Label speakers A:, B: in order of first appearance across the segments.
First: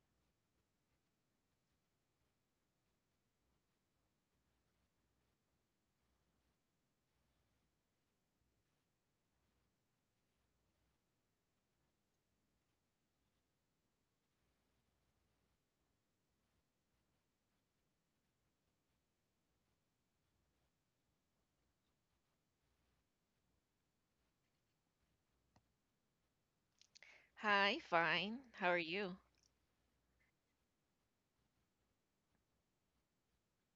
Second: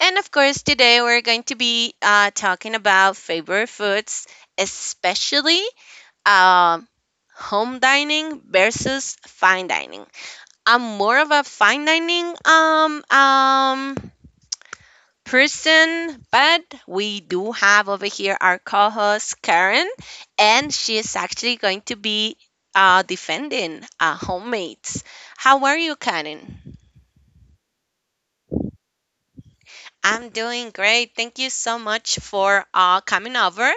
A: And of course, today we're going to be talking about favorite foods, especially um, home dining versus fine dining. I'm more of a fine dining person, but we do have over here our co host Karen, and she is actually going to be defending homemates. How are you, Karen?
B: Hi, fine. How are you?
A: I'm doing great. Thank you so much for coming over.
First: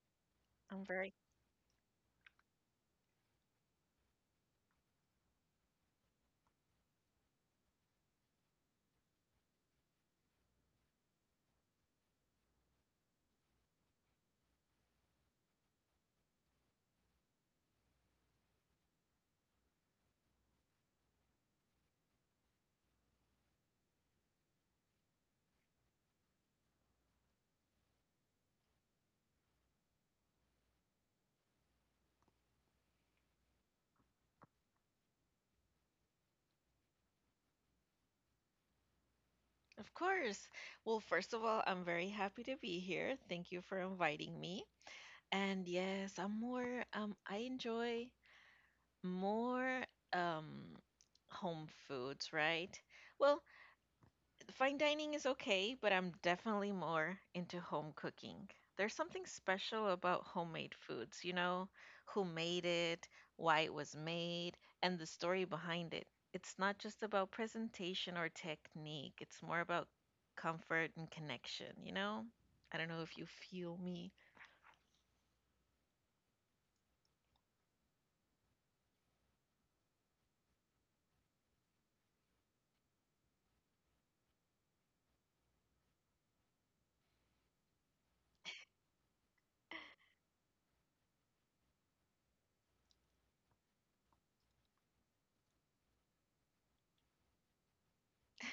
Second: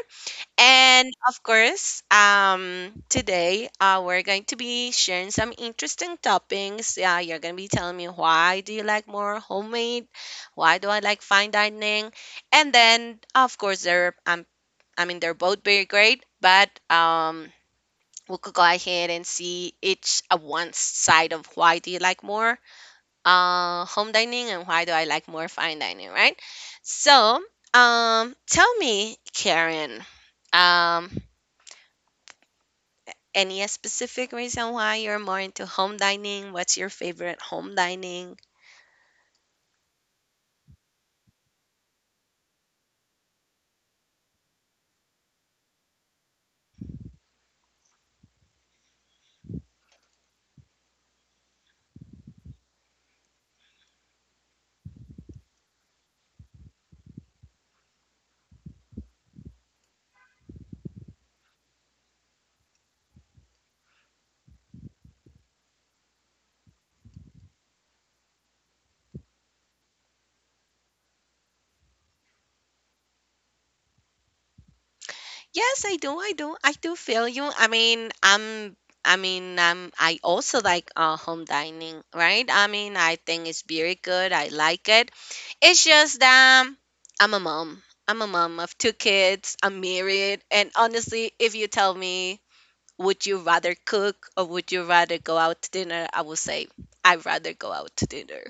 B: I'm
A: And
B: very,
A: of course, today we're going to be sharing some interesting topics. Yeah, you're going to be telling me, why do you like more homemade? Why do I like fine dining? And then, of course, there I'm I mean, they're both very great, but we could go ahead and see each one side of why do you like more home dining and why do I like more fine dining, right? So, tell me, Karen, um, any specific reason why you're more into home dining? What's your favorite home dining?
B: of course. Well, first of all, I'm very happy to be here. Thank you for inviting me. And yes, I enjoy more um home foods, right? Well, Fine dining is okay, but I'm definitely more into home cooking. There's something special about homemade foods, you know, who made it, why it was made, and the story behind it. It's not just about presentation or technique, it's more about comfort and connection, you know? I don't know if you feel me.
A: Yes, I do. I do. I do feel you. I mean, I also like home dining, right? I mean, I think it's very good. I like it. It's just that I'm a mom. I'm a mom of two kids. I'm married, and honestly, if you tell me, would you rather cook or would you rather go out to dinner? I would say I'd rather go out to dinner.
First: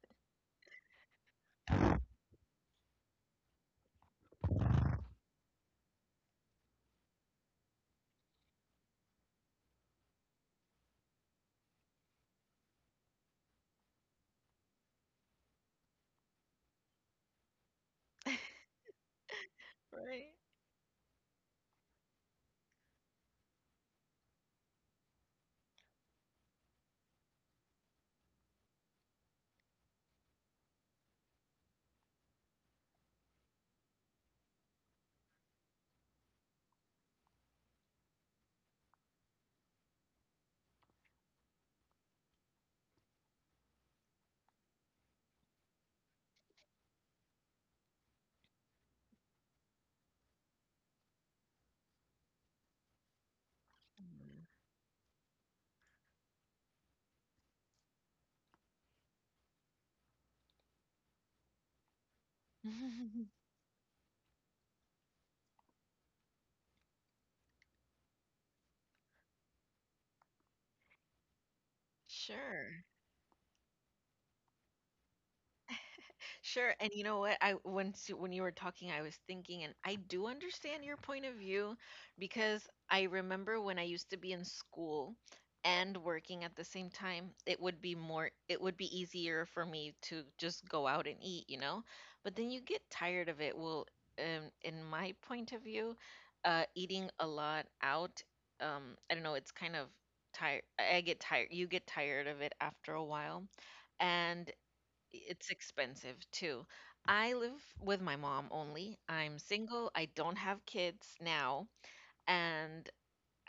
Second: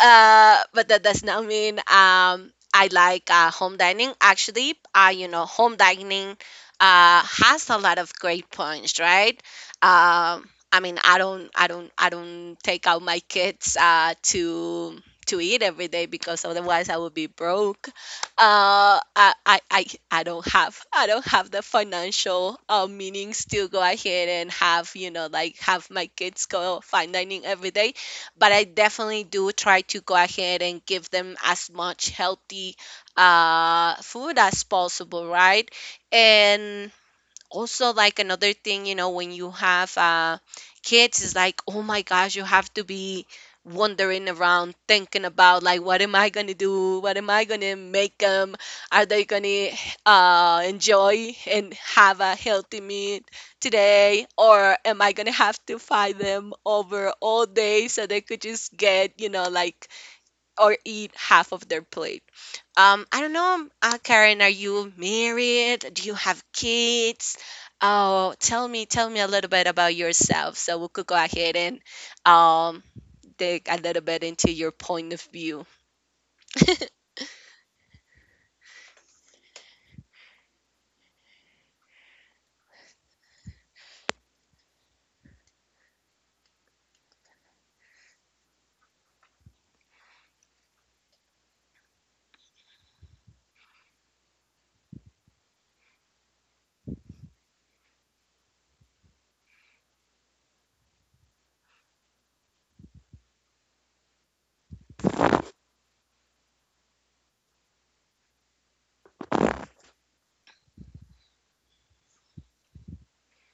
A: But that does not mean I like home dining. Actually, you know, home dining has a lot of great points, right? Um, I mean, I don't take out my kids to eat every day because otherwise I would be broke. Uh I, I i i
B: Right.
A: don't have, I don't have the financial meanings to go ahead and have, you know, like have my kids go fine dining every day. But I definitely do try to go ahead and give them as much healthy food as possible, right? And also, like another thing, you know, when you have kids is like, oh my gosh, you have to be wandering around thinking about like, what am I gonna do? What am I gonna make them? Are they gonna enjoy and have a healthy meal today, or am I gonna have to fight them over all day so they could just get, you know, like, or eat half of their plate? I
B: Mm.
A: don't know, Karen, are you married? Do you have kids? Oh, tell me a little bit about yourself, so we could go ahead and um
B: Sure.
A: dig a little bit into your point of view.
B: Sure, and you know what? I once when you were talking, I was thinking, and I do understand your point of view because I remember when I used to be in school and working at the same time, it would be easier for me to just go out and eat, you know? But then you get tired of it. In my point of view, eating a lot out, I don't know, it's kind of tired. I get tired. You get tired of it after a while and it's expensive too. I live with my mom only. I'm single. I don't have kids now. And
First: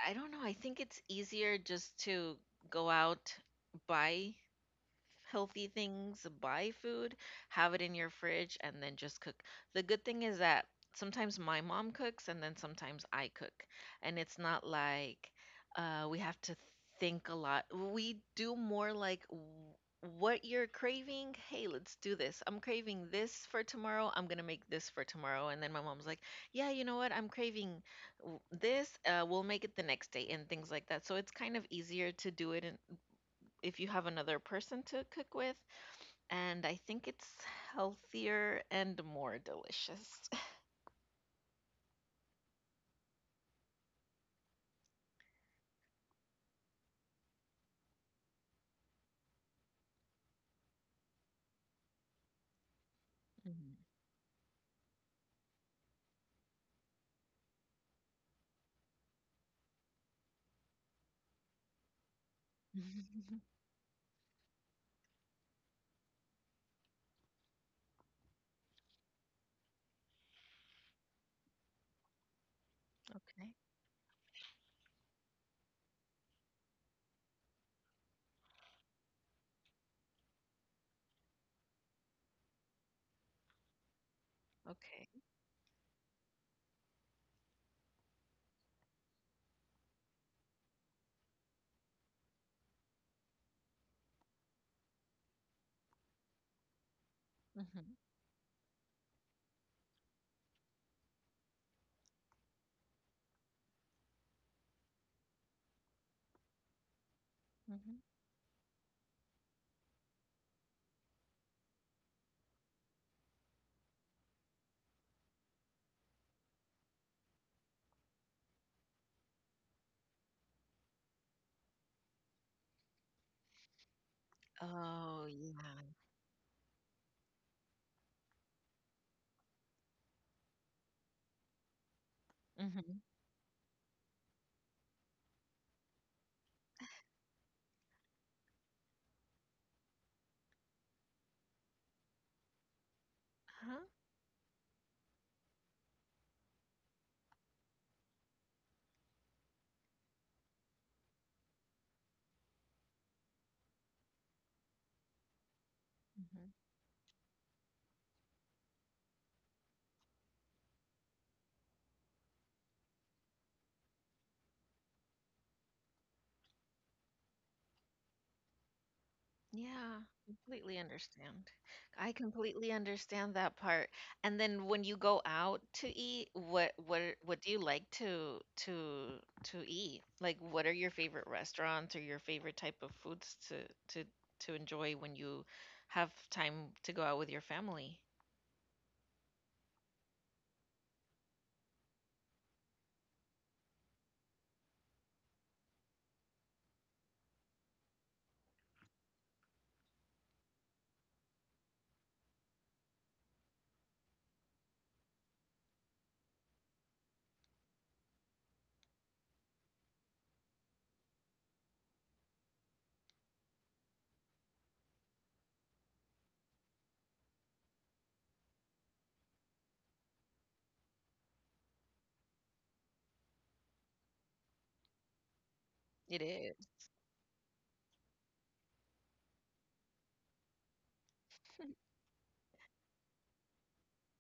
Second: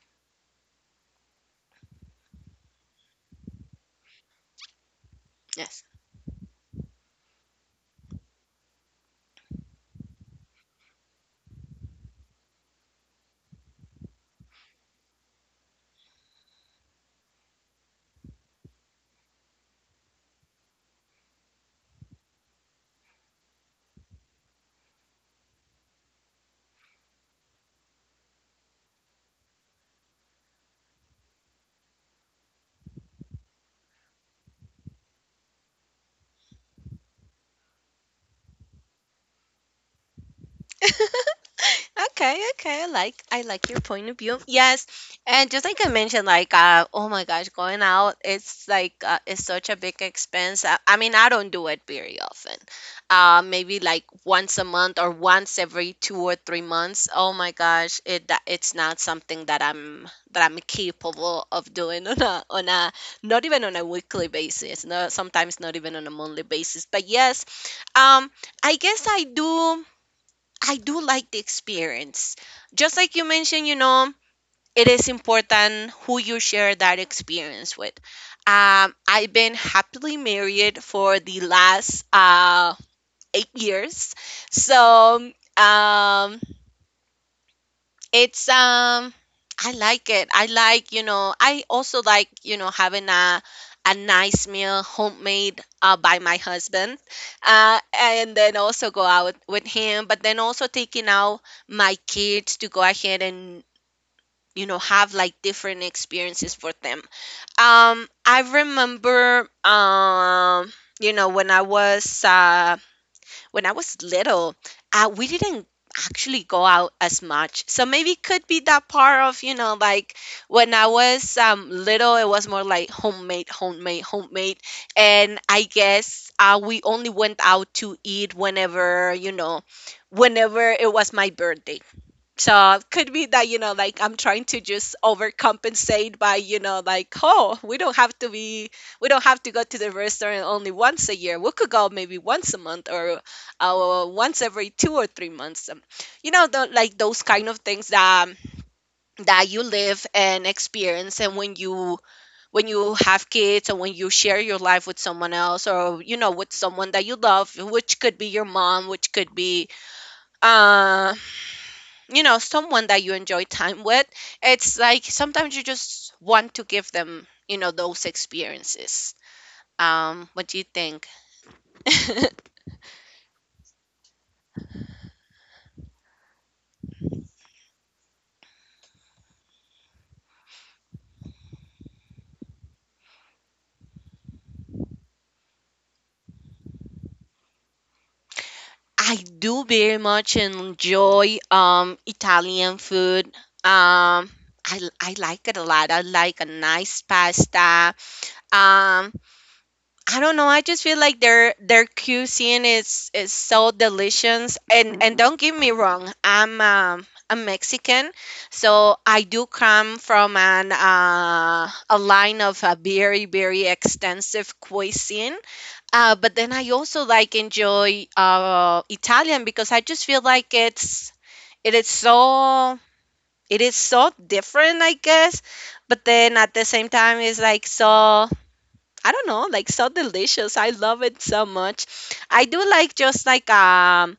B: I don't know, I think it's easier just to go out, buy healthy
A: Yes.
B: things, buy food, have it in your fridge, and then just cook. The good thing is that sometimes my mom cooks and then sometimes I cook. And it's not like we have to think a lot. We do more like what you're craving. Hey, let's do this. I'm craving this for tomorrow. I'm going to make this for tomorrow. And then my mom's like, yeah, you know what? I'm craving this. We'll make it the next day and things like that. So it's kind of easier to do it in, if you have another person to cook with. And I think it's healthier and more delicious.
A: Okay, okay, I like your point of view. Yes, and just like I mentioned, like oh my gosh, going out it's like it's such a big expense. I mean, I don't do it very often. Maybe
B: Mhm.
A: like once a month or once every 2 or 3 months. Oh my gosh, it that it's not something that I'm capable of doing on a not even on a weekly basis. No, sometimes not even on a monthly basis. But yes, um, I guess I do. I do like the experience. Just like you
B: Okay.
A: mentioned, you know, it is important who you share that experience with. I've been happily married for the last 8 years.
B: Okay.
A: So um, it's I like it. I like, you know, I also like, you know, having a nice meal homemade by my husband.
B: Hmm.
A: And then also go out with him, but then also taking out my kids to go ahead and, you know, have like different experiences for them.
B: Hmm.
A: I remember you know when I was little, we didn't actually go out as much. So maybe it could be that part of, you know, like when I was little, it was more like homemade, homemade, homemade.
B: Oh,
A: And I
B: yeah.
A: guess we only went out to eat whenever, you know, whenever it was my birthday.
B: Hmm.
A: So
B: Uh-huh.
A: could be that, you know, like I'm trying to just overcompensate by, you know, like, we don't have to go to the restaurant only once a year. We could go maybe once a month or once every 2 or 3 months. Like those kind of things that that you live and experience, and when you have kids or when you share your life with someone else, or you know,
B: Hmm.
A: with someone that you love, which could be your mom, which could be uh you know, someone that you enjoy time with. It's like sometimes you just want to give them, you know, those experiences.
B: Yeah,
A: What do you
B: completely
A: think?
B: understand. I completely understand that part. And then when you go out to eat, what do you like to eat? Like what are your favorite restaurants or your favorite type of foods to to enjoy when you have time to go out with your family?
A: I do very much enjoy italian food. um I like it a lot. I like a nice pasta. Um, I don't know. I just feel like their cuisine is so delicious. And don't get me wrong, I'm a Mexican, so I do come from an a line of a very very extensive cuisine. But then I also like enjoy Italian because I just feel like it is so it is so different, I guess. But
B: It
A: then at the
B: is.
A: same time, it's like so. I don't know, like so delicious. I love it so much. I do like just like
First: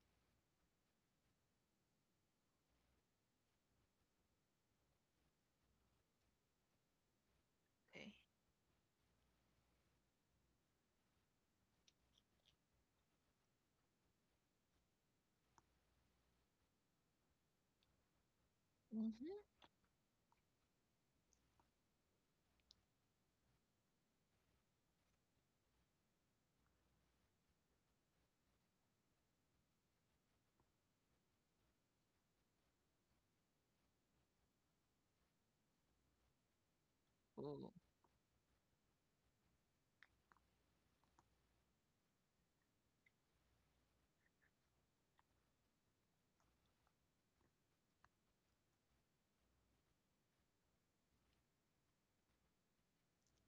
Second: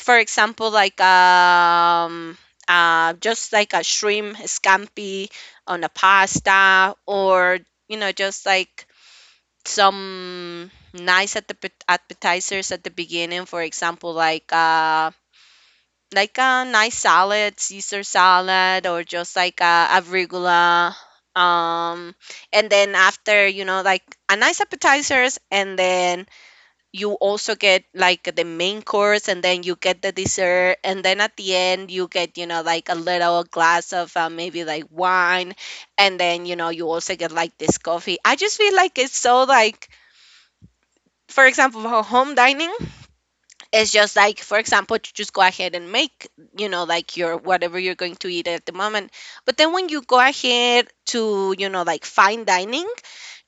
A: for example, just like a shrimp scampi on a pasta, or you
B: Okay.
A: know, just like some nice at the appetizers at the beginning, for example, like a nice salad, Caesar salad, or just
B: Mm-hmm.
A: like a regular. Um, and then after, you know, like a nice appetizers, and then you also get like the main course, and then you get the dessert, and then at the end you get, you know, like a little glass of maybe like wine, and then you know you also get like
B: Ooh.
A: this coffee. I just feel like it's so like, for example, for home dining, it's just like, for example, to just go ahead and make, you know, like your whatever you're going to eat at the moment. But then when you go ahead to, you know, like fine dining,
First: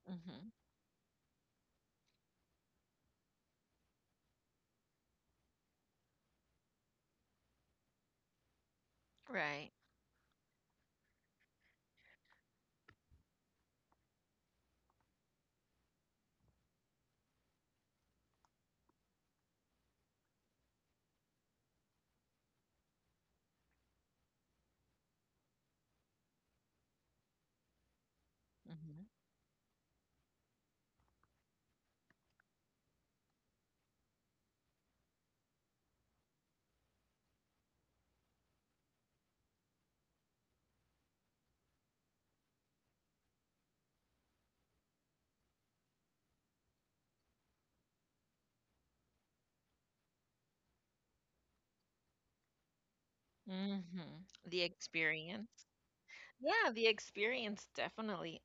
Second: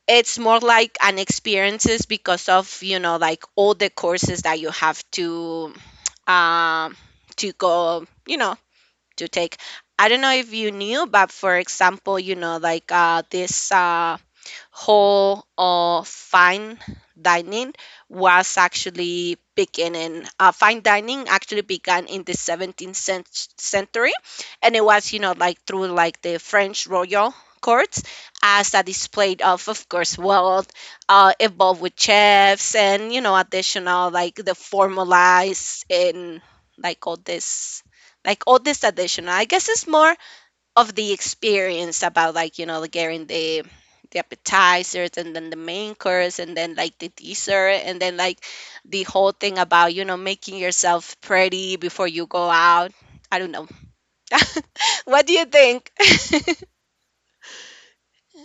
A: it's
B: Mm-hmm.
A: more like an experiences because of, you know, like all the courses that you have um to go you know, to take.
B: Right.
A: I don't know if you knew, but for example, you know, like this whole or fine dining was actually beginning. Fine dining actually began in the 17th century, and it was, you know, like through like the French royal courts as a
B: Mm-hmm.
A: display of course, wealth, involved with chefs, and you know, additional like the formalized and like all this. Like all this additional, I guess it's more of the experience about like, you know, like getting the appetizers and then the main course and then like the dessert, and then like the whole thing about you know, making yourself pretty before you go out. I don't know.
B: Mm-hmm. The
A: What do you
B: experience.
A: think?
B: Yeah, the experience definitely.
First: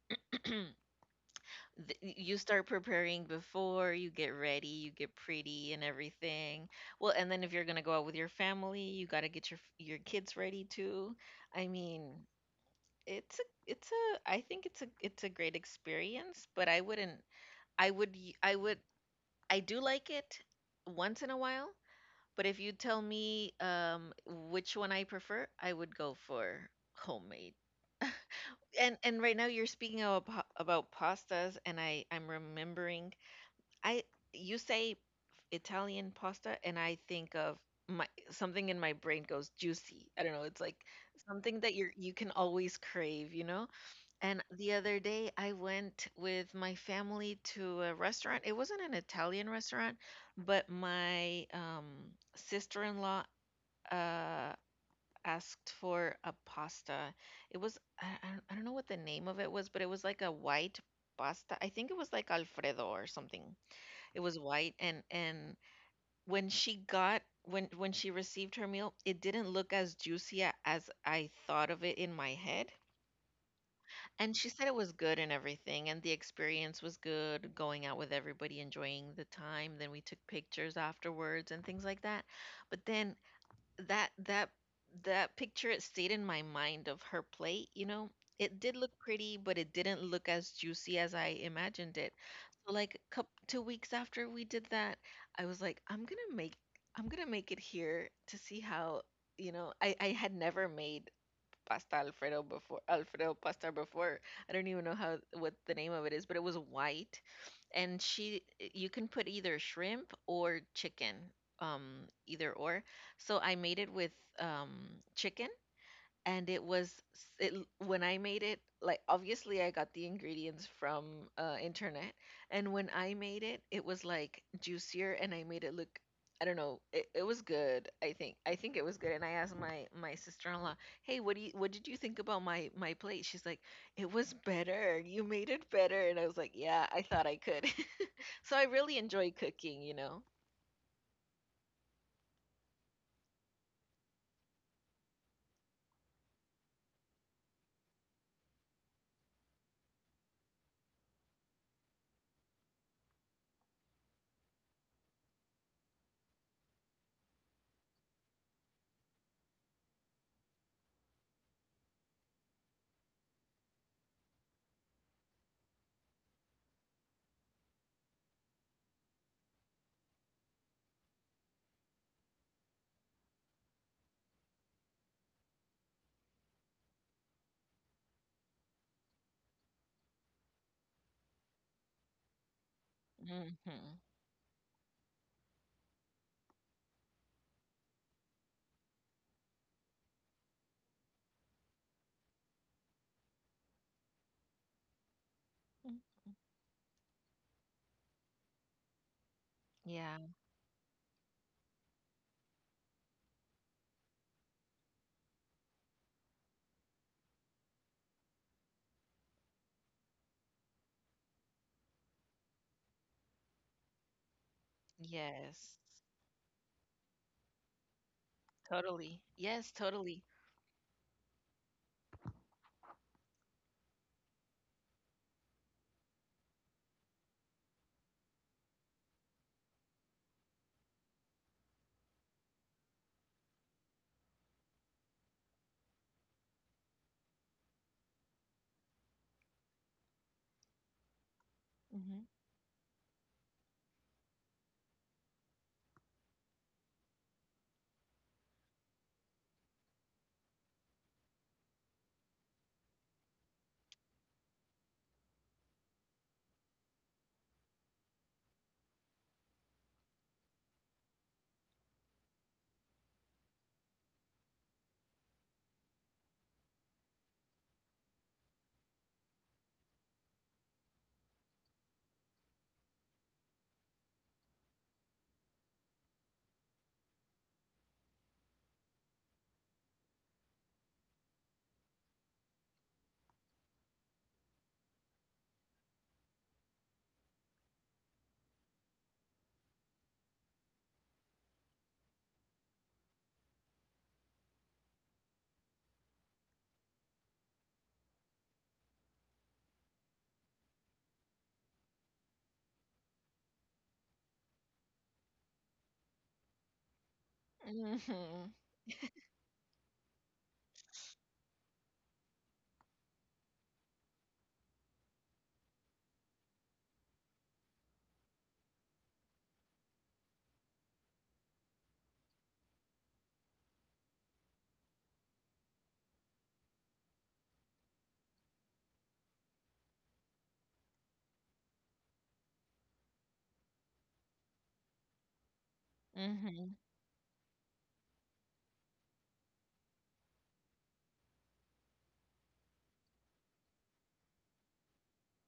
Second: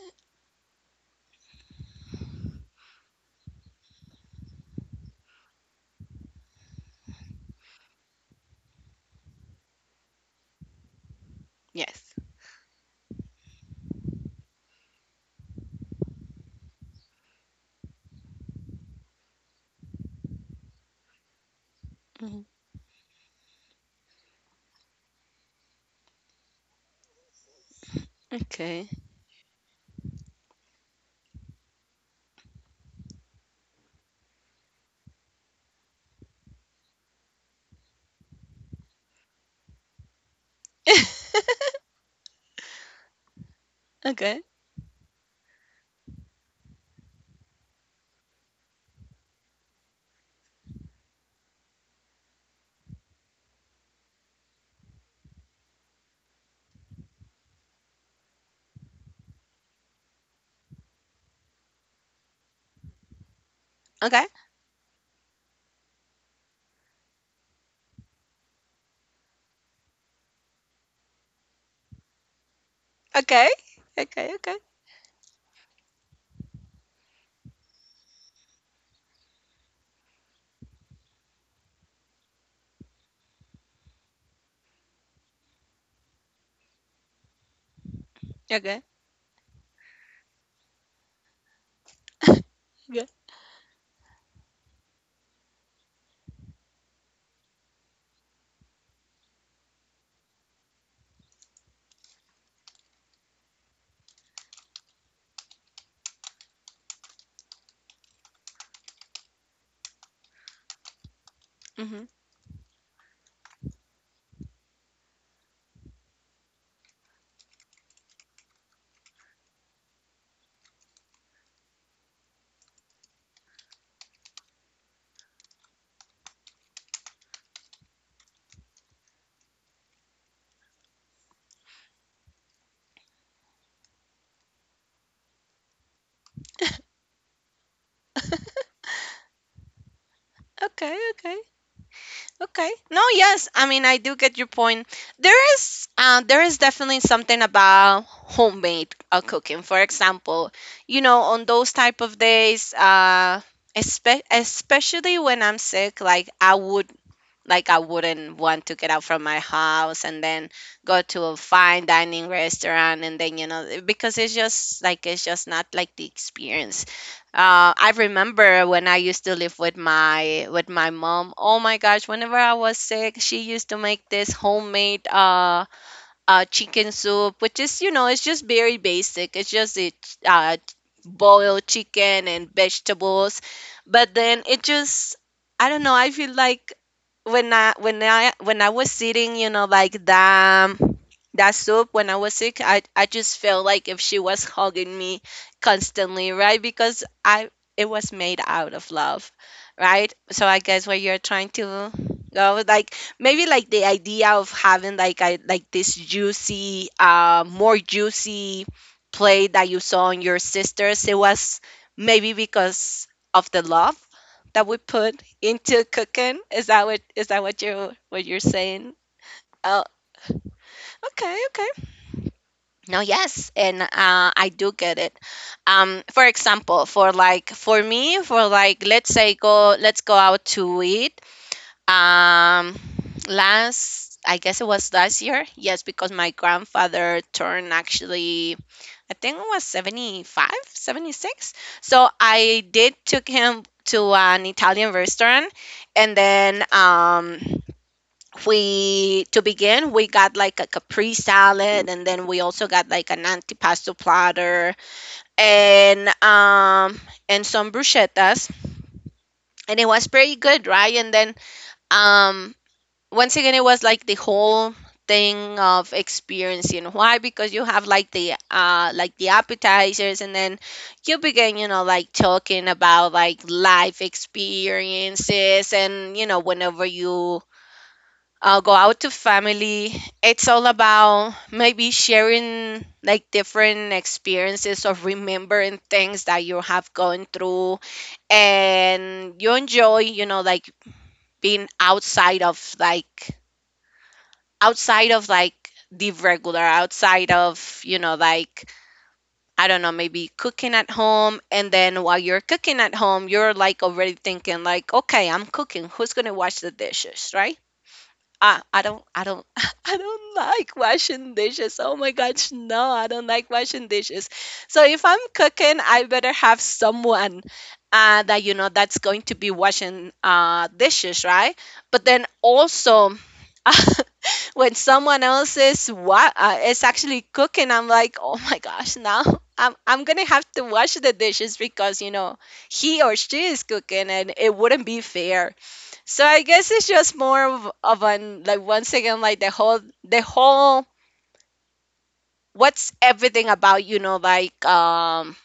B: You start preparing before you get ready, you get pretty and everything. Well, and then if you're gonna go out with your family, you gotta get your kids ready too. i mean
A: Yes.
B: it's a I think it's a great experience, but I wouldn't I would y- I would I do like it once in a while. But
A: Mhm.
B: if you tell me which one I prefer, I would go for homemade.
A: Okay.
B: And right now you're speaking about about pastas, and I'm remembering. I You say Italian pasta, and I think of my something in my brain goes juicy. I don't know. It's like something that you can always crave, you know.
A: Okay,
B: And the other day, I went with my family to a restaurant. It wasn't an Italian restaurant, but my sister-in-law uh, asked for a pasta. It was I don't know what the name of it was, but it was like a white pasta. I think it was like Alfredo or something. It
A: okay.
B: was white, and when she got when she received her meal, it didn't look as juicy as I thought of it in my head.
A: Okay, okay.
B: And she
A: Okay,
B: said it was good and everything, and the experience was good, going out with everybody, enjoying the time. Then we took pictures afterwards and things like that. But then that that picture, it stayed in my mind of her plate, you know? It did
A: okay.
B: look pretty, but it didn't look as juicy as I imagined it. So, like,
A: Okay.
B: a couple 2 weeks after we did that, I was like, "I'm gonna make it here to see how." You know, I had never made pasta Alfredo before Alfredo pasta before. I don't even know how what the name of it is, but it was white, and she you can put either shrimp or chicken,
A: Hmm.
B: either or. So I made it with um chicken, and it was s- it l- when I made it, like, obviously I got the ingredients from internet. And when I made it, it was like juicier, and I made it look, I don't know, it was good. I think it was good. And I asked my sister-in-law, hey, what did you think about my plate? She's like, it was better, you made it better. And I was like, yeah, I thought I could. So I really enjoy cooking, you know.
A: Okay, okay. Okay. No, yes. I mean, I do get your point. There is definitely something about homemade cooking. For example, you know, on those type of days, especially when I'm sick, like I wouldn't want to get out from my house and then go to a fine dining restaurant, and then you know, eh, because it's just like it's just not like the experience. I remember when I used to live with my mom. Oh my gosh, whenever I was sick, she used to make this homemade chicken soup, which is, you know, it's just very basic. Uh, boiled chicken and vegetables.
B: Hmm.
A: But then it just, I don't know, I feel like when I was sitting, you know, like that that soup when I was sick, I just felt like if she was hugging me constantly, right? Because I It was made out of love, right?
B: Yeah.
A: So I guess what you're trying to go with, like maybe like the idea of having like I like this juicy, more juicy play that you saw on your sisters. It was maybe because of the love that we put
B: yes
A: into cooking. Is that what you, what you're saying?
B: yes,
A: Oh,
B: totally.
A: okay, okay. No, yes, and I do get it. For example, for like for me, for like let's say go let's go out to eat. Um, Last, I guess it was last year. Yes, because my grandfather turned actually, I think it was 75, 76. So
B: Hmm.
A: I did took him to an Italian restaurant and then we to begin we got like a capri salad and then we also got like an antipasto platter and um and some bruschettas, and it was pretty good, right? And then um once again, it was like the whole thing of experiencing why, because you have like the appetizers, and then you begin, you know, like talking about like life experiences. And you know, whenever you go out to family, it's all about maybe sharing like different experiences of remembering things that you have gone through. And you enjoy, you know, like being outside of like outside of like the regular, outside of, you know, like, I don't know, maybe cooking at home. And then while you're cooking at home, you're like already thinking, like, okay, I'm cooking. Who's going to wash the dishes, right?
B: Mhm.
A: I don't I don't like washing dishes. Oh my gosh, no, I don't like washing dishes. So if I'm cooking, I better have someone that you know that's going to be washing dishes, right? But then also. When someone else is what is actually cooking, I'm like, oh my gosh, now I'm gonna have to wash the dishes, because you know he or she is cooking and it wouldn't be fair. So I guess
B: Mhm.
A: it's just more of an like once again like the whole what's everything about, you know, like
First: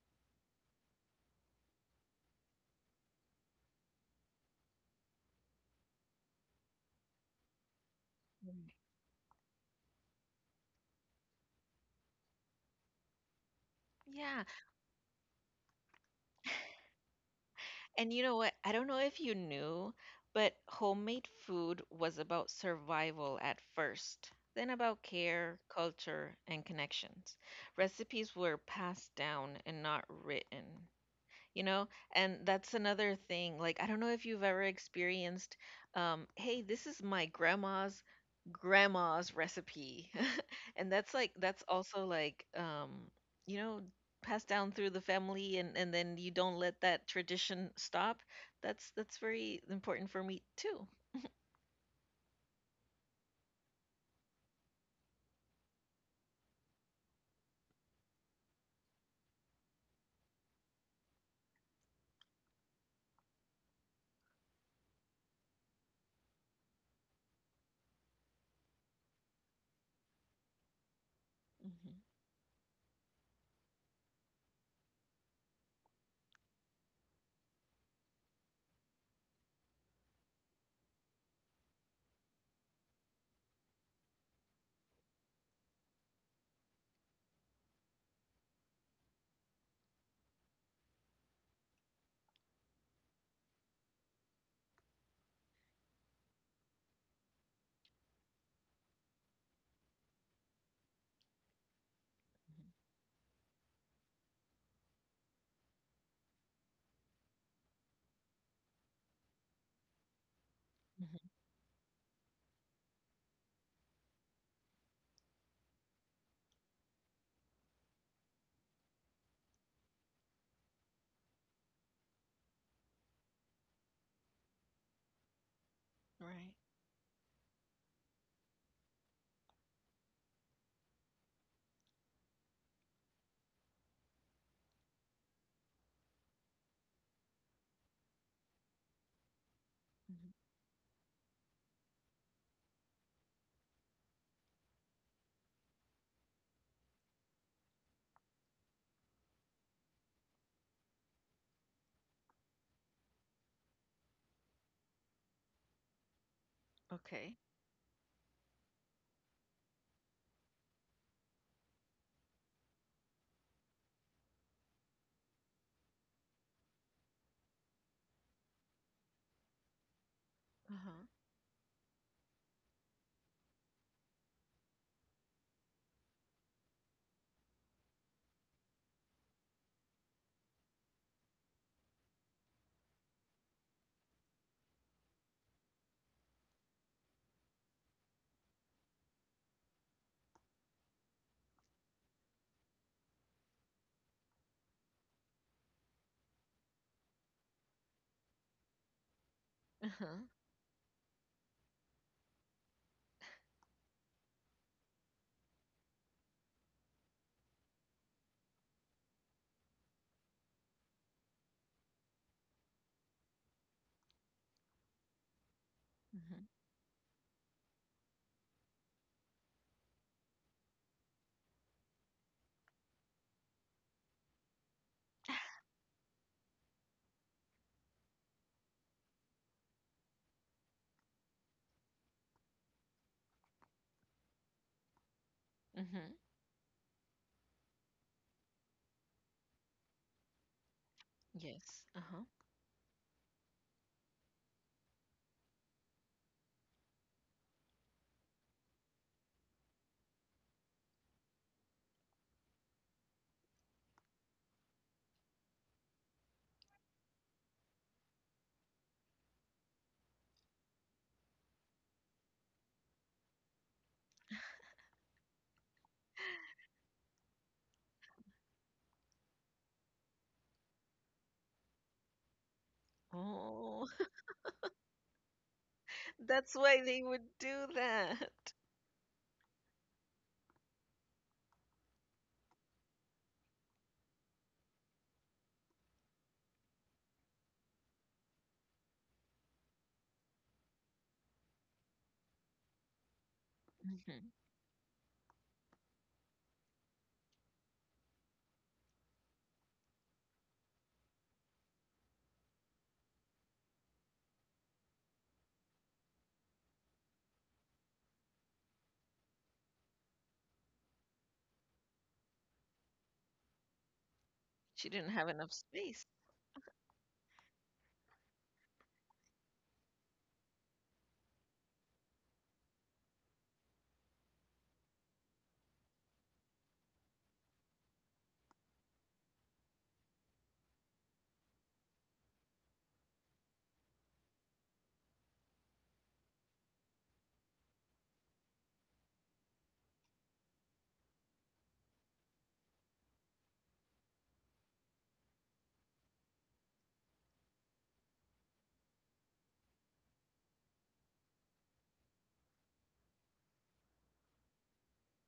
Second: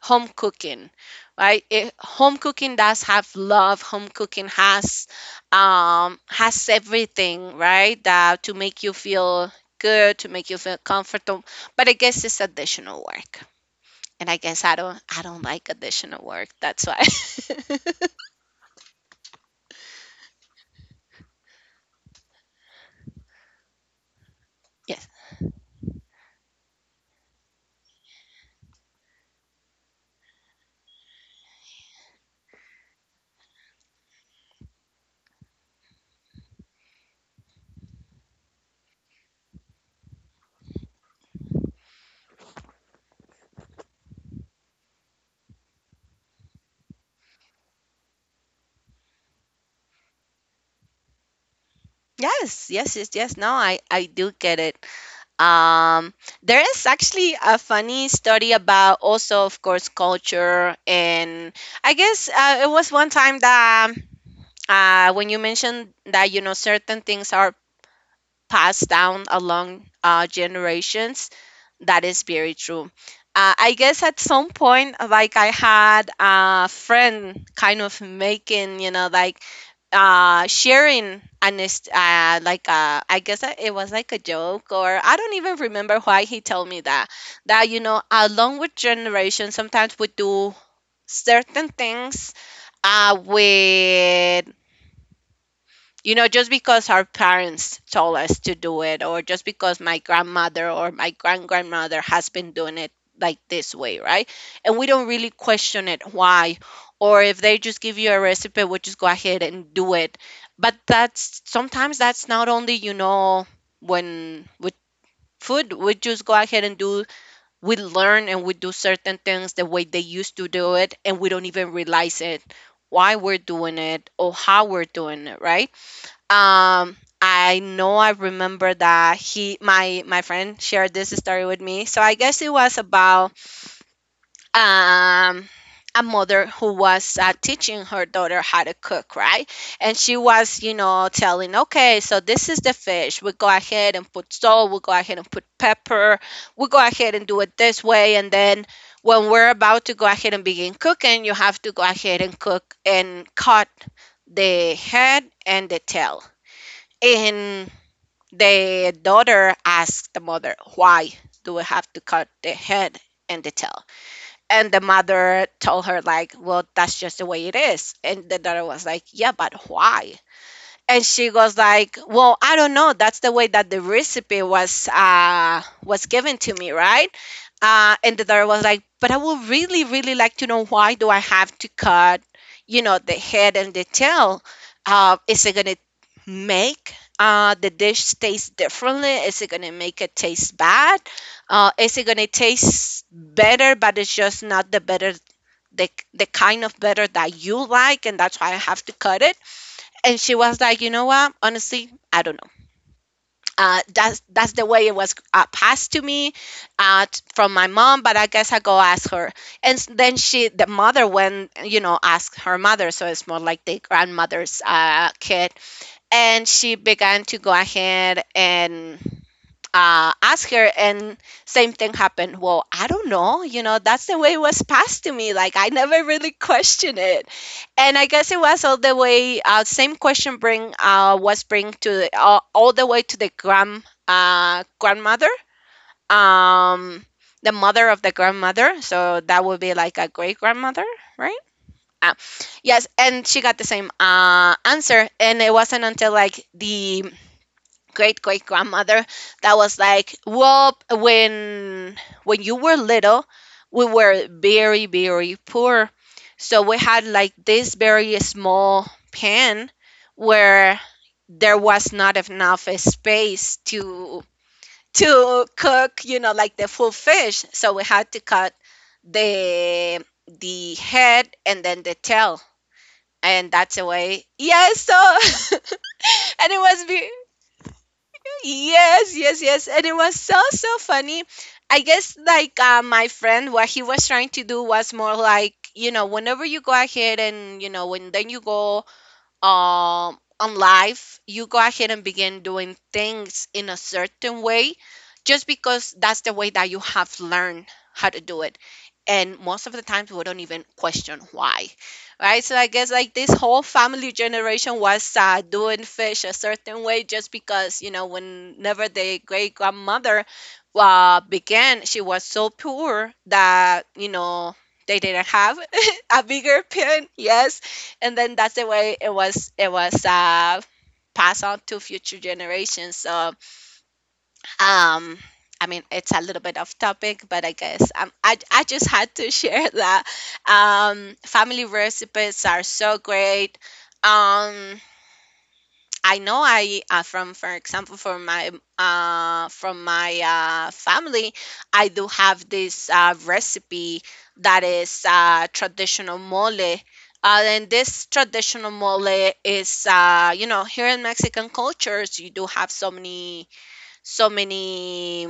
A: home cooking. Right, home cooking does have love, home cooking has everything, right, that to
B: Mm.
A: make you feel good, to make you feel comfortable, but I guess it's additional work. And I
B: Yeah,
A: guess I don't like additional work, that's why.
B: and you know what? I don't know if you knew, but homemade food was about survival at first, then about
A: yes
B: care, culture, and connections. Recipes were passed down and not written. You know, and that's another thing. Like, I don't know if you've ever experienced, hey, this is my grandma's grandma's recipe. And that's like that's also like you know, passed down through the family, and then you don't let that tradition stop. That's very important for me too.
A: yes, no, I I do get it. Um, there is actually a funny story about also, of course, culture. And I guess it was one time that when you mentioned that, you know, certain things are passed down along generations,
B: Hmm.
A: that is very true. I guess at some point, like I had a friend kind of making, you know, like I guess that it was like a joke, or I don't even remember why he told me that that you know, along with generation, sometimes we do certain things with you know, just because our parents told us to do it, or just because my grandmother or my grand grandmother has been doing it like this way, right? And we don't really question it why. Or if they just give you a recipe, we just go ahead and do it. But
B: Hmm. Hmm.
A: that's sometimes that's not only, you know, when with food, we just go ahead and do, we learn and we do certain things the way they used to do it, and we don't even realize it why we're doing it or how we're doing it, right?
B: Right.
A: um I know I remember that he my my friend shared this story with me, so I guess it was about um a mother who was teaching her daughter how to cook, right? And she
B: Hmm.
A: was, you know, telling, okay, so this is the fish, we go ahead and put salt, we go ahead and put pepper, we go ahead and do it this way, and then when we're about to go ahead and begin cooking, you have to go ahead and cook and cut the head and the tail.
B: Okay.
A: And the daughter asked the mother, why do we have to cut the head and the tail? And the mother told her, like, well, that's just the way it is. And the daughter was like, yeah, but why? And
B: Uh-huh.
A: she goes like, well, I don't know, that's the way that the recipe was given to me, right? And the daughter was like, but I would really really like to know, why do I have to cut, you know, the head and the tail? Is it gonna make the dish taste differently? Is it gonna make it taste bad? Is it gonna taste better, but it's just not the better, the kind of better that you like, and that's why I have to cut it? And
B: Uh-huh.
A: she was like, you know what? Honestly, I don't know. That's the way it was passed to me uh, from my mom. But I guess I go ask her. And then she, the mother, went, you know, asked her mother. So it's more like the grandmother's kid.
B: Hmm.
A: And she began to go ahead and ask her, and same thing happened. Well, I don't know, you know, that's the way it was passed to me, like I never really questioned it. And I guess it was all the way same question bring to all the way to the grandmother,
B: Hmm.
A: um the mother of the grandmother, so that would be like a great grandmother, right?
B: Yes.
A: uh,
B: Uh-huh.
A: yes, and she got the same answer. And it wasn't until like the great great grandmother, that was like, "Well, when you were little, we were very very poor, so we had like this very small pen where there was not enough space to cook, you know, like the full fish. So we had to cut the the head and then the tail." And that's the
B: Oh,
A: way, yes. So, and
B: that's
A: it
B: why
A: was
B: they
A: be-
B: would do that.
A: yes, yes, yes. And it was so, so funny. I guess like my friend, what he was trying to do was more like, you know, whenever you go ahead and, you know, when then you go on life, you go ahead and begin doing things in a
B: Hmm.
A: certain way, just because that's the way that you have learned how to do it. And most of the times, we don't even question why, right? So I guess like this whole family generation was doing fish a certain way, just because, you know, whenever the great grandmother began, she was so poor that, you know,
B: She
A: they
B: didn't
A: didn't
B: have enough
A: have
B: space.
A: a bigger pen, yes. And then that's the way it was, passed on to future generations. So um I mean, it's a little bit off topic, but I guess I just had to share that. Family recipes are so great. Um, I know I from for example, from my uh, from my family, I do have this recipe that is traditional mole. And this traditional mole is, you know, here in Mexican cultures you do have so many so many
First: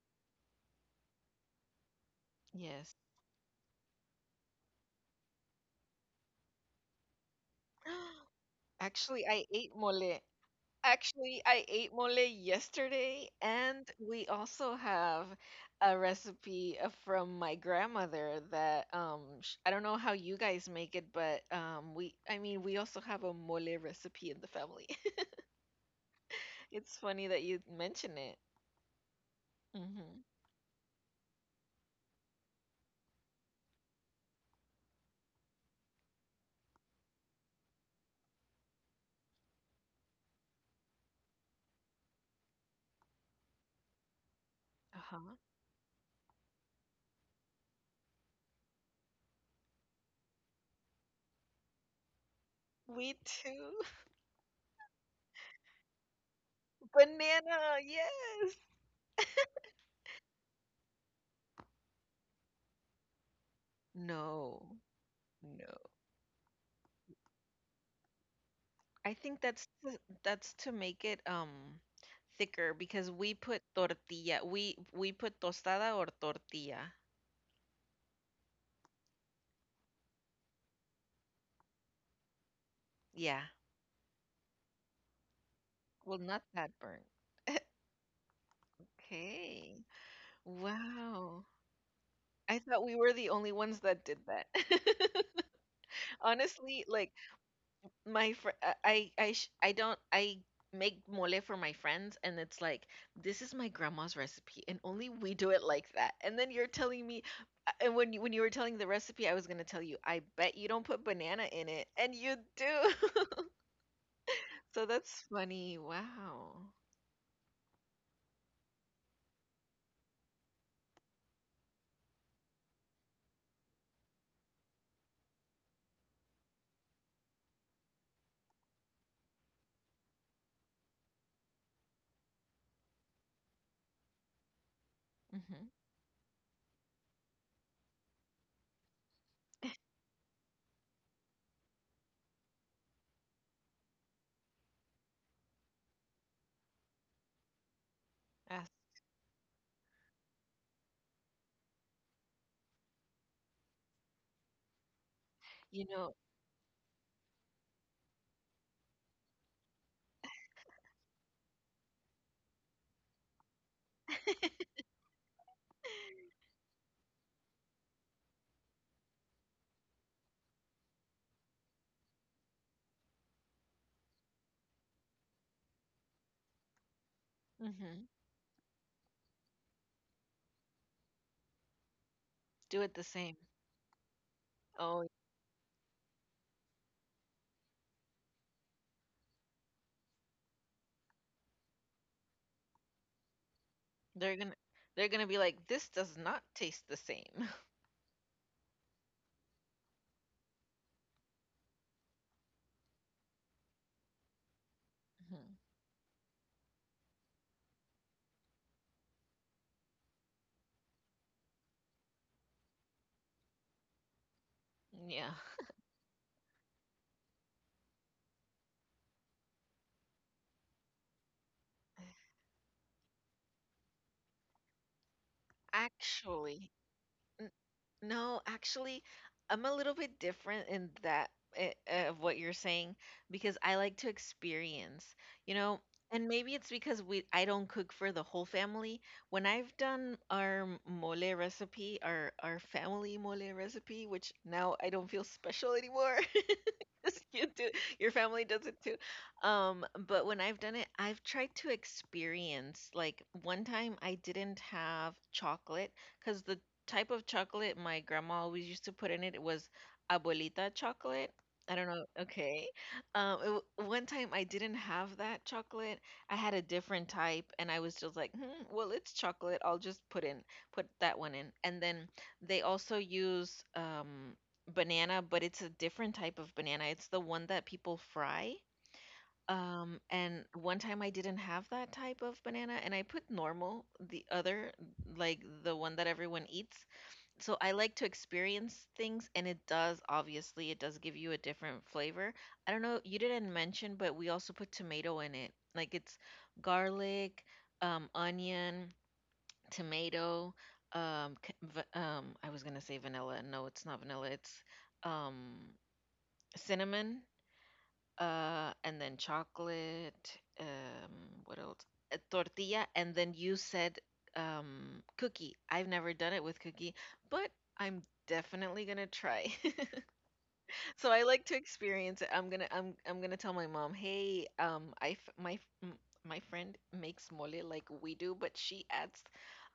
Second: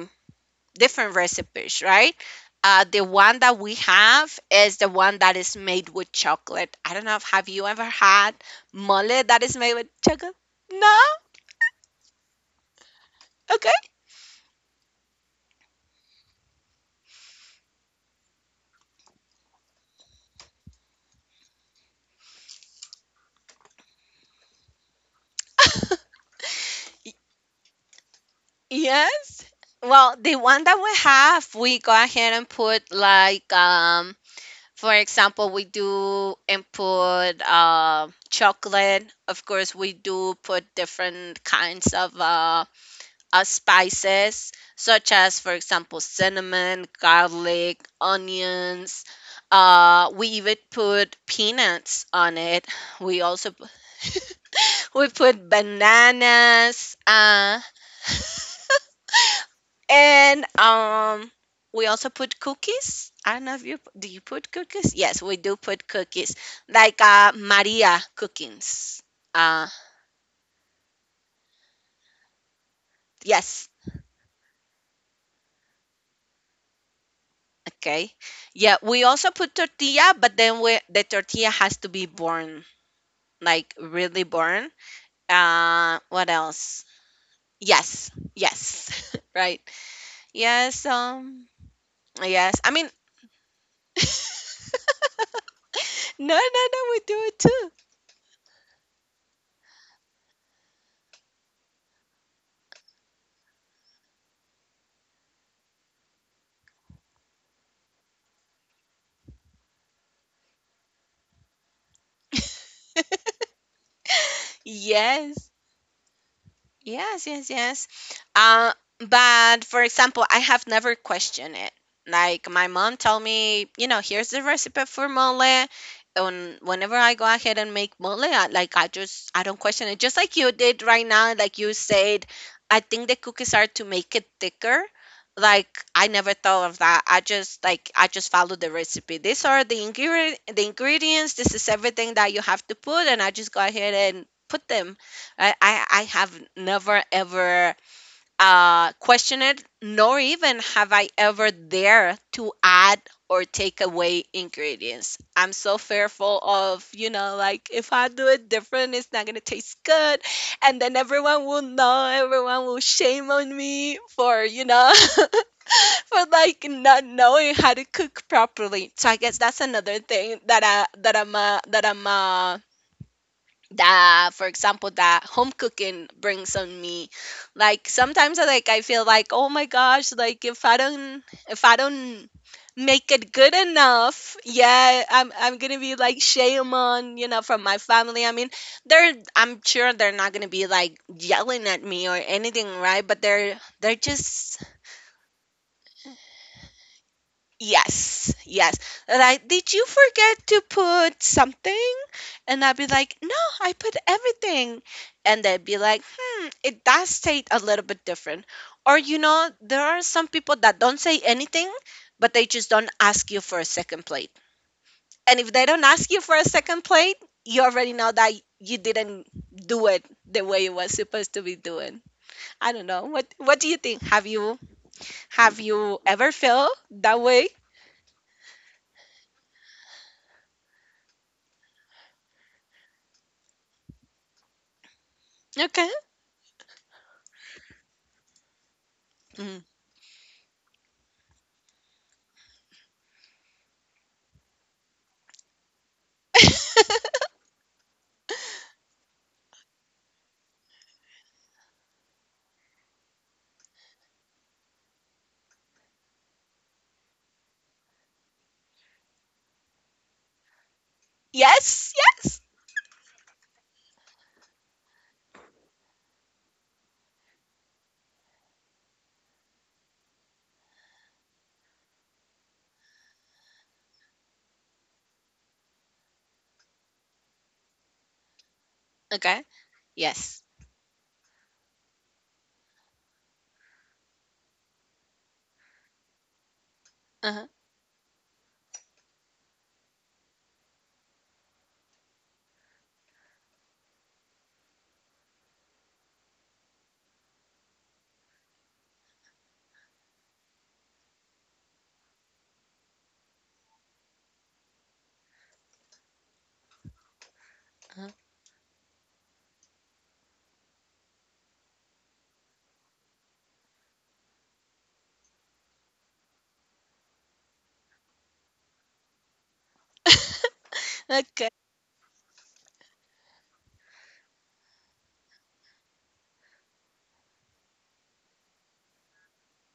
A: different recipes, right?
B: Yes.
A: The one that we have is the one that is made with chocolate. I don't know if have you ever had mole
B: Actually,
A: that
B: I
A: is
B: ate
A: made with
B: mole.
A: chocolate? No?
B: Actually, I ate mole yesterday,
A: Okay.
B: and we also have a recipe from my grandmother that sh I don't know how you guys make it, but we I mean we also have a mole recipe in the family. It's funny that you mention it.
A: Yes. Well,
B: Hmm.
A: the one that we have, we go ahead and put like for example, we do input chocolate. Of course, we do put different kinds of spices, such
B: Uh-huh.
A: as, for example, cinnamon, garlic, onions. We even put peanuts on it.
B: We
A: We also p-
B: too.
A: we put bananas.
B: Banana, yes.
A: And we also put cookies. I don't know if you do, you put
B: No,
A: cookies. Yes, we do put
B: no.
A: cookies, like Maria cookings.
B: I think
A: Uh,
B: that's to make it thicker, because we put
A: yes.
B: tortilla. We put tostada or tortilla.
A: Okay. Yeah, we also put tortilla, but then we, the tortilla has to be born,
B: Yeah.
A: like really born.
B: Well,
A: What
B: not that
A: else?
B: burnt.
A: Yes. Yes. Right.
B: Okay.
A: Yes.
B: Wow.
A: Yes.
B: I
A: I
B: thought
A: mean,
B: we were the only ones that did that.
A: no, no, no.
B: Honestly,
A: We
B: like
A: do it too.
B: my fr- I sh- I don't I make mole for my friends and it's like this is my grandma's recipe and only we do it like that. And then you're telling me. And when you, were telling the recipe, I was gonna tell you, I bet you don't put banana in it, and you do. So that's
A: Yes.
B: funny. Wow.
A: Yes, yes, yes. Uh, but for example, I have never questioned it. Like my mom told me, you know, here's the recipe for mole. And whenever I go ahead and make mole, like I just I don't question it. Just like you did right now, like you said, I think the cookies are to make it thicker.
B: Mm-hmm.
A: Like I never thought of that. I just like I just follow the recipe. These are the ingredients. This is everything that you have to put, and I just go ahead and put them. I have never ever
B: Ask,
A: questioned it, nor even have I ever dared to add or take away ingredients. I'm so
B: you know,
A: fearful of, you know, like if I do it different, it's not gonna taste good, and then everyone will know, everyone will shame on me for, you know, for like not knowing how to cook properly. So I guess that's another thing that I that I'm that I'm that for example that home cooking brings on me. Like
B: hmm.
A: sometimes like I feel like oh my gosh, like if I don't if I don't
B: Do it the
A: make it
B: same.
A: good enough, yeah,
B: Oh,
A: I'm gonna be like shame on, you know, from my family. I mean, they're I'm sure they're not gonna be like yelling at me or anything, right, but they're
B: they're gonna
A: just—
B: they're gonna be like, this does not taste the same.
A: Yes, yes. Like, did you forget to put something? And I'd be like, no, I put everything. And
B: Mhm.
A: they'd be like, hmm, it does taste a little bit different. Or, you know, there are some people that don't say anything, but they just don't ask you for a second plate.
B: Yeah.
A: And if they don't ask you for a second plate, you already know that you didn't do it the way it was supposed to be doing. I don't know. What do you think? Have you ever felt
B: Actually,
A: that way?
B: No, actually, I'm a little bit different in that of what you're saying, because I like to experience, you know,
A: Okay.
B: and maybe it's because we I don't cook for the whole family. When I've done our mole recipe, our family mole recipe, which now I don't feel special anymore, you do, your family does it too. But when I've done it, I've tried to experience, like, one time I didn't have chocolate because the type of chocolate my grandma always used to put in it was abuelita chocolate. I don't
A: Yes,
B: know.
A: yes.
B: Okay. um it, w- One time I didn't have that chocolate, I had a different type, and I was just like, hmm, well, it's chocolate, I'll just put that one in. And then they also use banana, but it's a different type of banana. It's the one that people fry.
A: Okay. Yes.
B: And one time I didn't have that type of banana, and I put normal, the other, like the one that everyone eats.
A: Uh-huh.
B: So I like to experience things, and it does, obviously, it does give you a different flavor. I don't know, you didn't mention, but we also put tomato in it. Like it's garlic, onion, tomato, I was gonna say vanilla. No, it's not vanilla. It's um cinnamon,
A: Uh-huh.
B: and then chocolate. Um, what else? A tortilla, and then you said cookie. I've never done it with cookie, but I'm definitely gonna try. So I like
A: Okay.
B: to experience it. I'm gonna tell my mom, hey, I f- my f- m- my friend makes mole like we do, but she adds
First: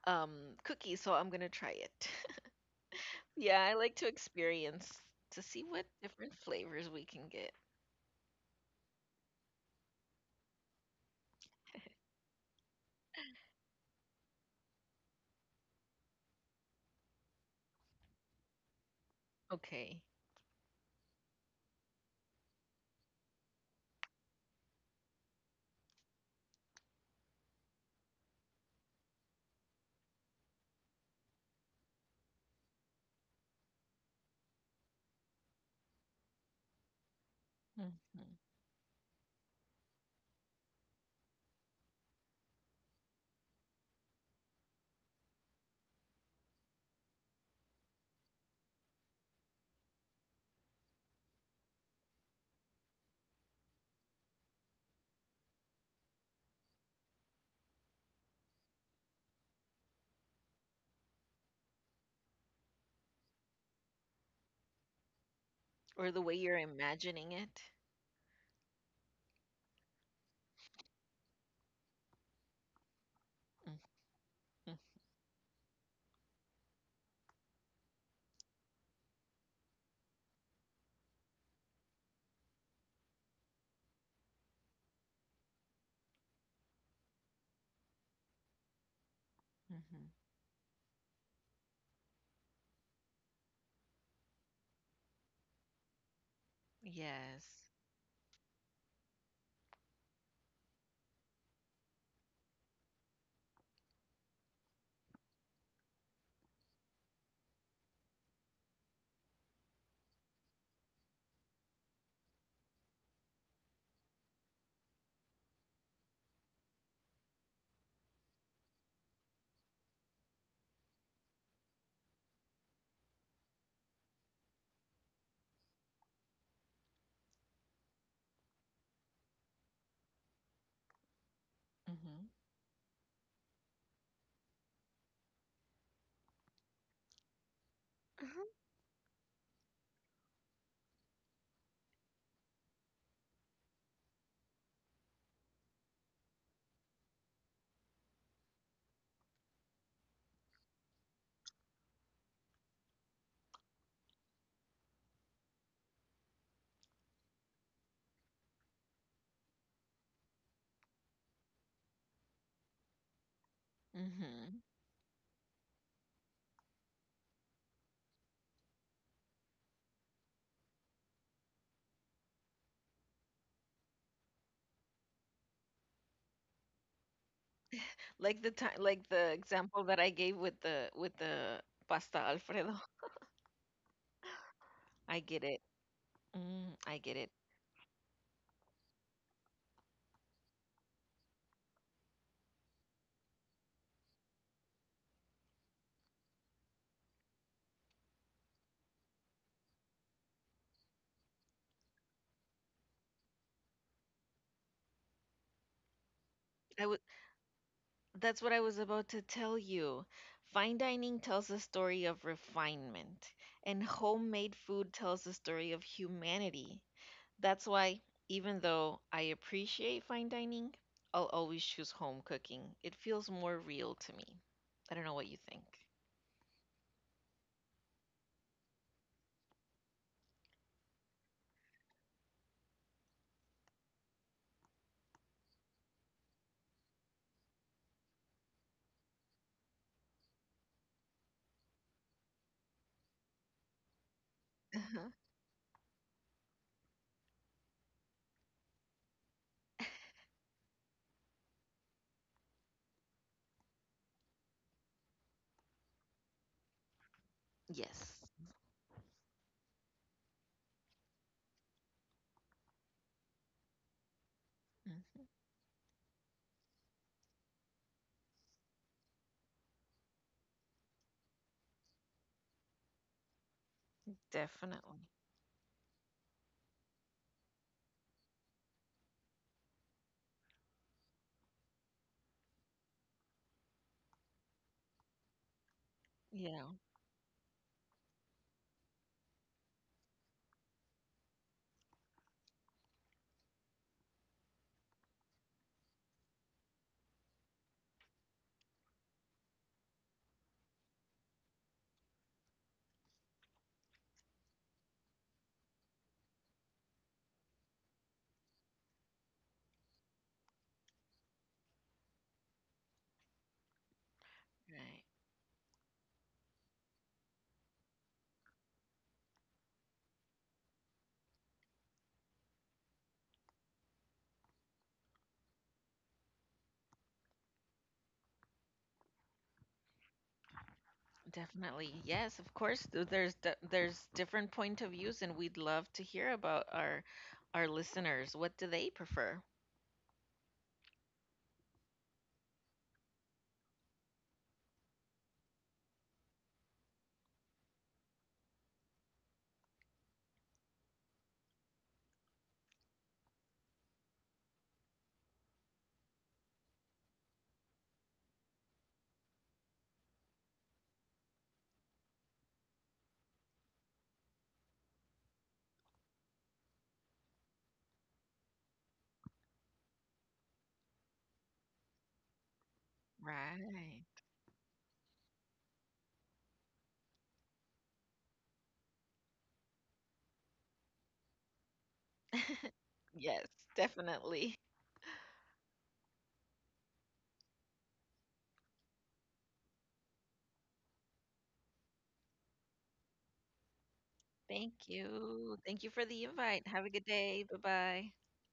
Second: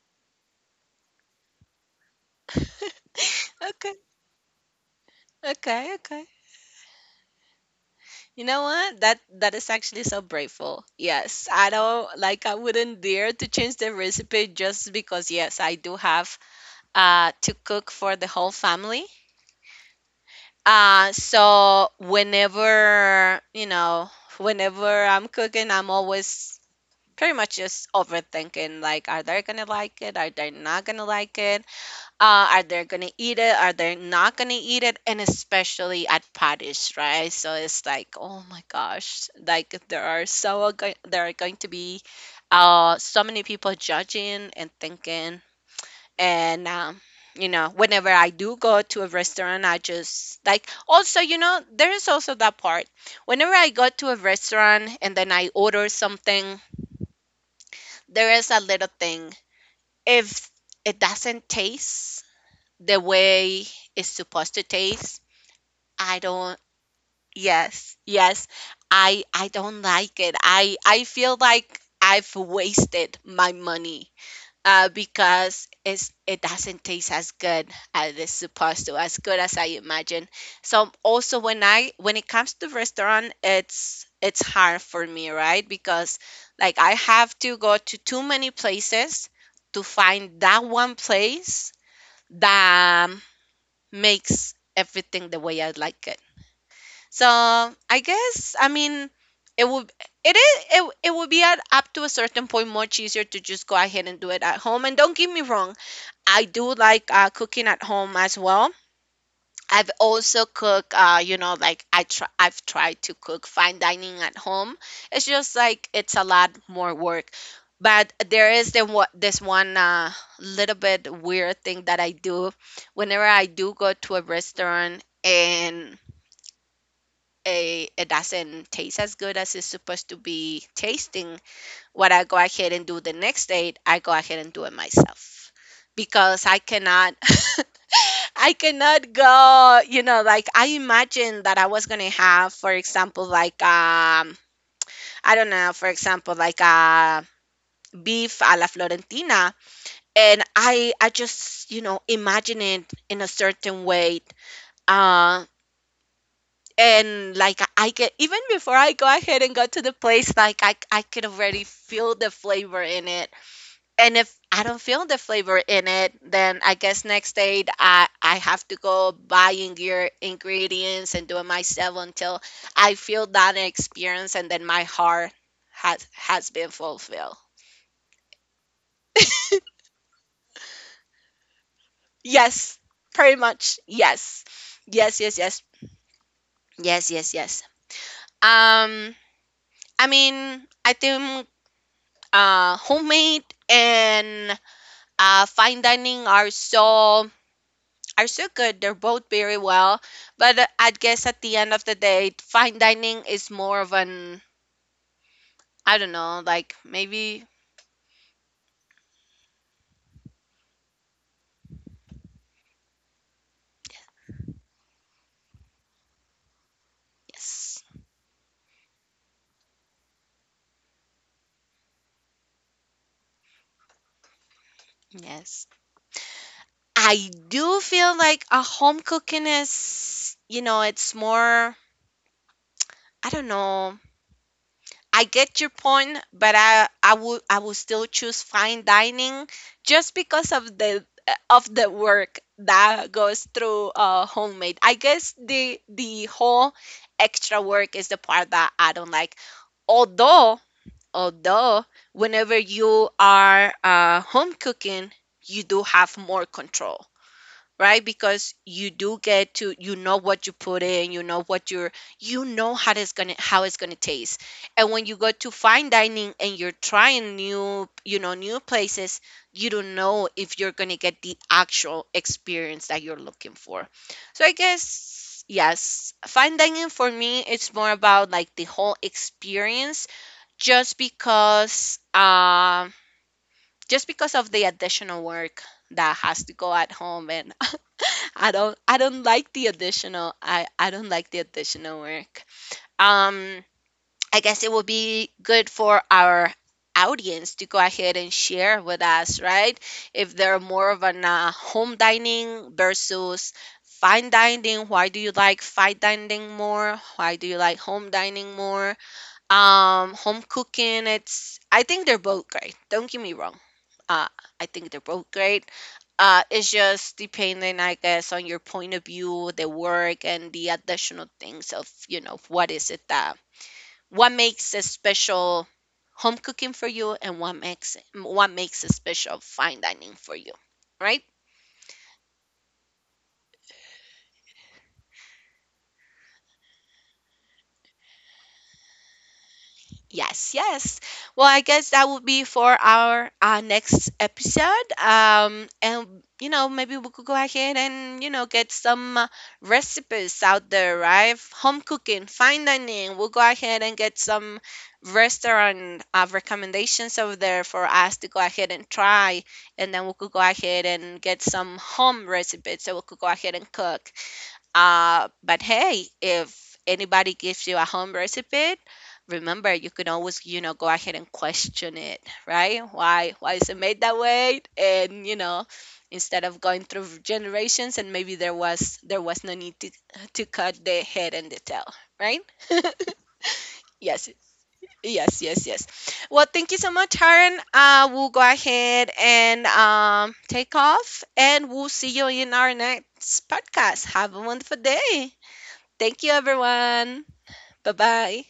B: um cookies, so I'm gonna try it. Yeah, I
A: Okay.
B: like to experience to see what
A: Okay. Okay.
B: different flavors we can get.
A: You know what? That is actually so braveful. Yes. I don't— like I wouldn't dare to change the recipe just because, yes, I do have to cook for the whole family.
B: Okay.
A: So whenever, you know, whenever I'm cooking, I'm always pretty much just overthinking, like are they gonna like it? Are they not gonna like it? Are they gonna eat it, are they not gonna eat it, and especially at parties, right? So it's like
B: Mhm.
A: oh my gosh, like there are there are going to be so many people judging and thinking. And you know, whenever I do go to a restaurant, I just like, also, you know, there is also that part. Whenever I go to a restaurant and then I order something, there is a little thing if it doesn't taste the way it's supposed to taste.
B: Or
A: I
B: the way you're
A: don't—
B: imagining it.
A: yes, yes. I don't like it. I feel like I've wasted my money
B: Mhm,
A: because it doesn't taste as good as it's supposed to, as good as I imagine. So also when I when it comes to restaurant, it's hard for me, right? Because like I have to go to too many places to
B: mhm.
A: find that one place that makes everything the way I like it. So
B: Yes.
A: I guess, I mean, it would it is it, it would be, at up to a certain point, much easier to just go ahead and do it at home. And don't get me wrong, I do like cooking at home as well. I've also cooked, you know, like I've tried to cook fine dining at home. It's just like it's a lot more work. But there is the— what, this one little bit weird thing that I do whenever I do go to a restaurant and it doesn't taste as good as it's supposed to be tasting. What I
B: Mhm,
A: go ahead and do the next day, I go ahead and do it myself because I cannot.
B: Mhm.
A: I cannot go, you know, like I imagined that I was gonna have, for example, like I don't know, for example, like beef a la Florentina. And I just, you know, imagine it in a certain way. Uh and like I get, even before I go ahead and go to the place, like I could already feel the flavor in it. And if
B: Mhm.
A: I don't feel the flavor in it, then I guess next day I have to go buying your ingredients and do it myself until I feel that experience, and then my heart has been fulfilled.
B: Like the time, like the example that I gave with the pasta Alfredo.
A: Yes, pretty much. Yes, yes,
B: I
A: yes,
B: get it.
A: yes,
B: Mm, I
A: yes,
B: get it.
A: yes, yes. Um, I mean, I think homemade and fine dining are so good. They're both very well. But I guess at the end of the day, fine dining is more of an, I don't know, like
B: I would.
A: maybe—
B: That's what I was about to tell you. Fine dining tells a story of refinement, and homemade food tells a story of humanity. That's
A: yes,
B: why, even though I appreciate fine dining, I'll always choose home cooking. It feels more real to me. I don't know what you think.
A: yes. I do feel like a home cooking is, you know, it's more, I don't know, I get your point, but I would still choose fine dining just because of the— of the work that goes through homemade. I
B: Uh-huh.
A: guess the whole extra work is the part that I don't like. Although, although, whenever you are home cooking, you do have more control, right?
B: Yes.
A: Because you do get to— you know what you put in, you know what you're— you know how it's gonna taste. And when you
B: Mhm.
A: go to fine dining and you're trying new, you know, new places, you don't know if you're gonna get the actual experience that you're looking for. So I
B: Definitely.
A: guess, yes, fine dining for me, it's more about like the whole experience, just because um just because of the additional work that has to go
B: Yeah.
A: at home. And I don't like the additional I don't like the additional work. Um, I guess it would be good for our audience to go ahead and share with us, right? If they're more of an home dining versus fine dining, why do you like fine dining more? Why do you like home dining more? Um, home cooking, it's— I think they're both great. Don't get me wrong, uh, I think they're
B: Right.
A: both great. It's just depending, I guess, on your point of view, the work, and the additional things of, you know, what is it that— what makes a special home cooking for you, and what makes a special fine dining for you, right?
B: Definitely. Yes, of course. There's there's different point of views, and we'd love to hear about our listeners. What do they prefer?
A: Yes, yes. Well, I guess that would be for our next episode. And you know, maybe we could go ahead and, you know, get some recipes out there, right? F- Home cooking, fine dining. We'll go ahead and get some restaurant recommendations over there for us to go ahead and try, and then we could go ahead and get some home recipes so we could go ahead and cook. But hey, if anybody gives you a home recipe, remember you can always, you know, go ahead and question it, right? Why is it made
B: Right.
A: that way? And, you know, instead of going through generations, and maybe there was no need to— to cut the head and the tail, right?
B: Yes,
A: Yes.
B: definitely.
A: Yes, yes, yes. Well, thank you so much, Haran. We'll go ahead and take off, and we'll see you in our next podcast. Have a
B: Thank
A: wonderful day.
B: you. Thank you for the
A: Thank you,
B: invite. Have a good
A: everyone.
B: day. Bye
A: Bye
B: bye.
A: bye.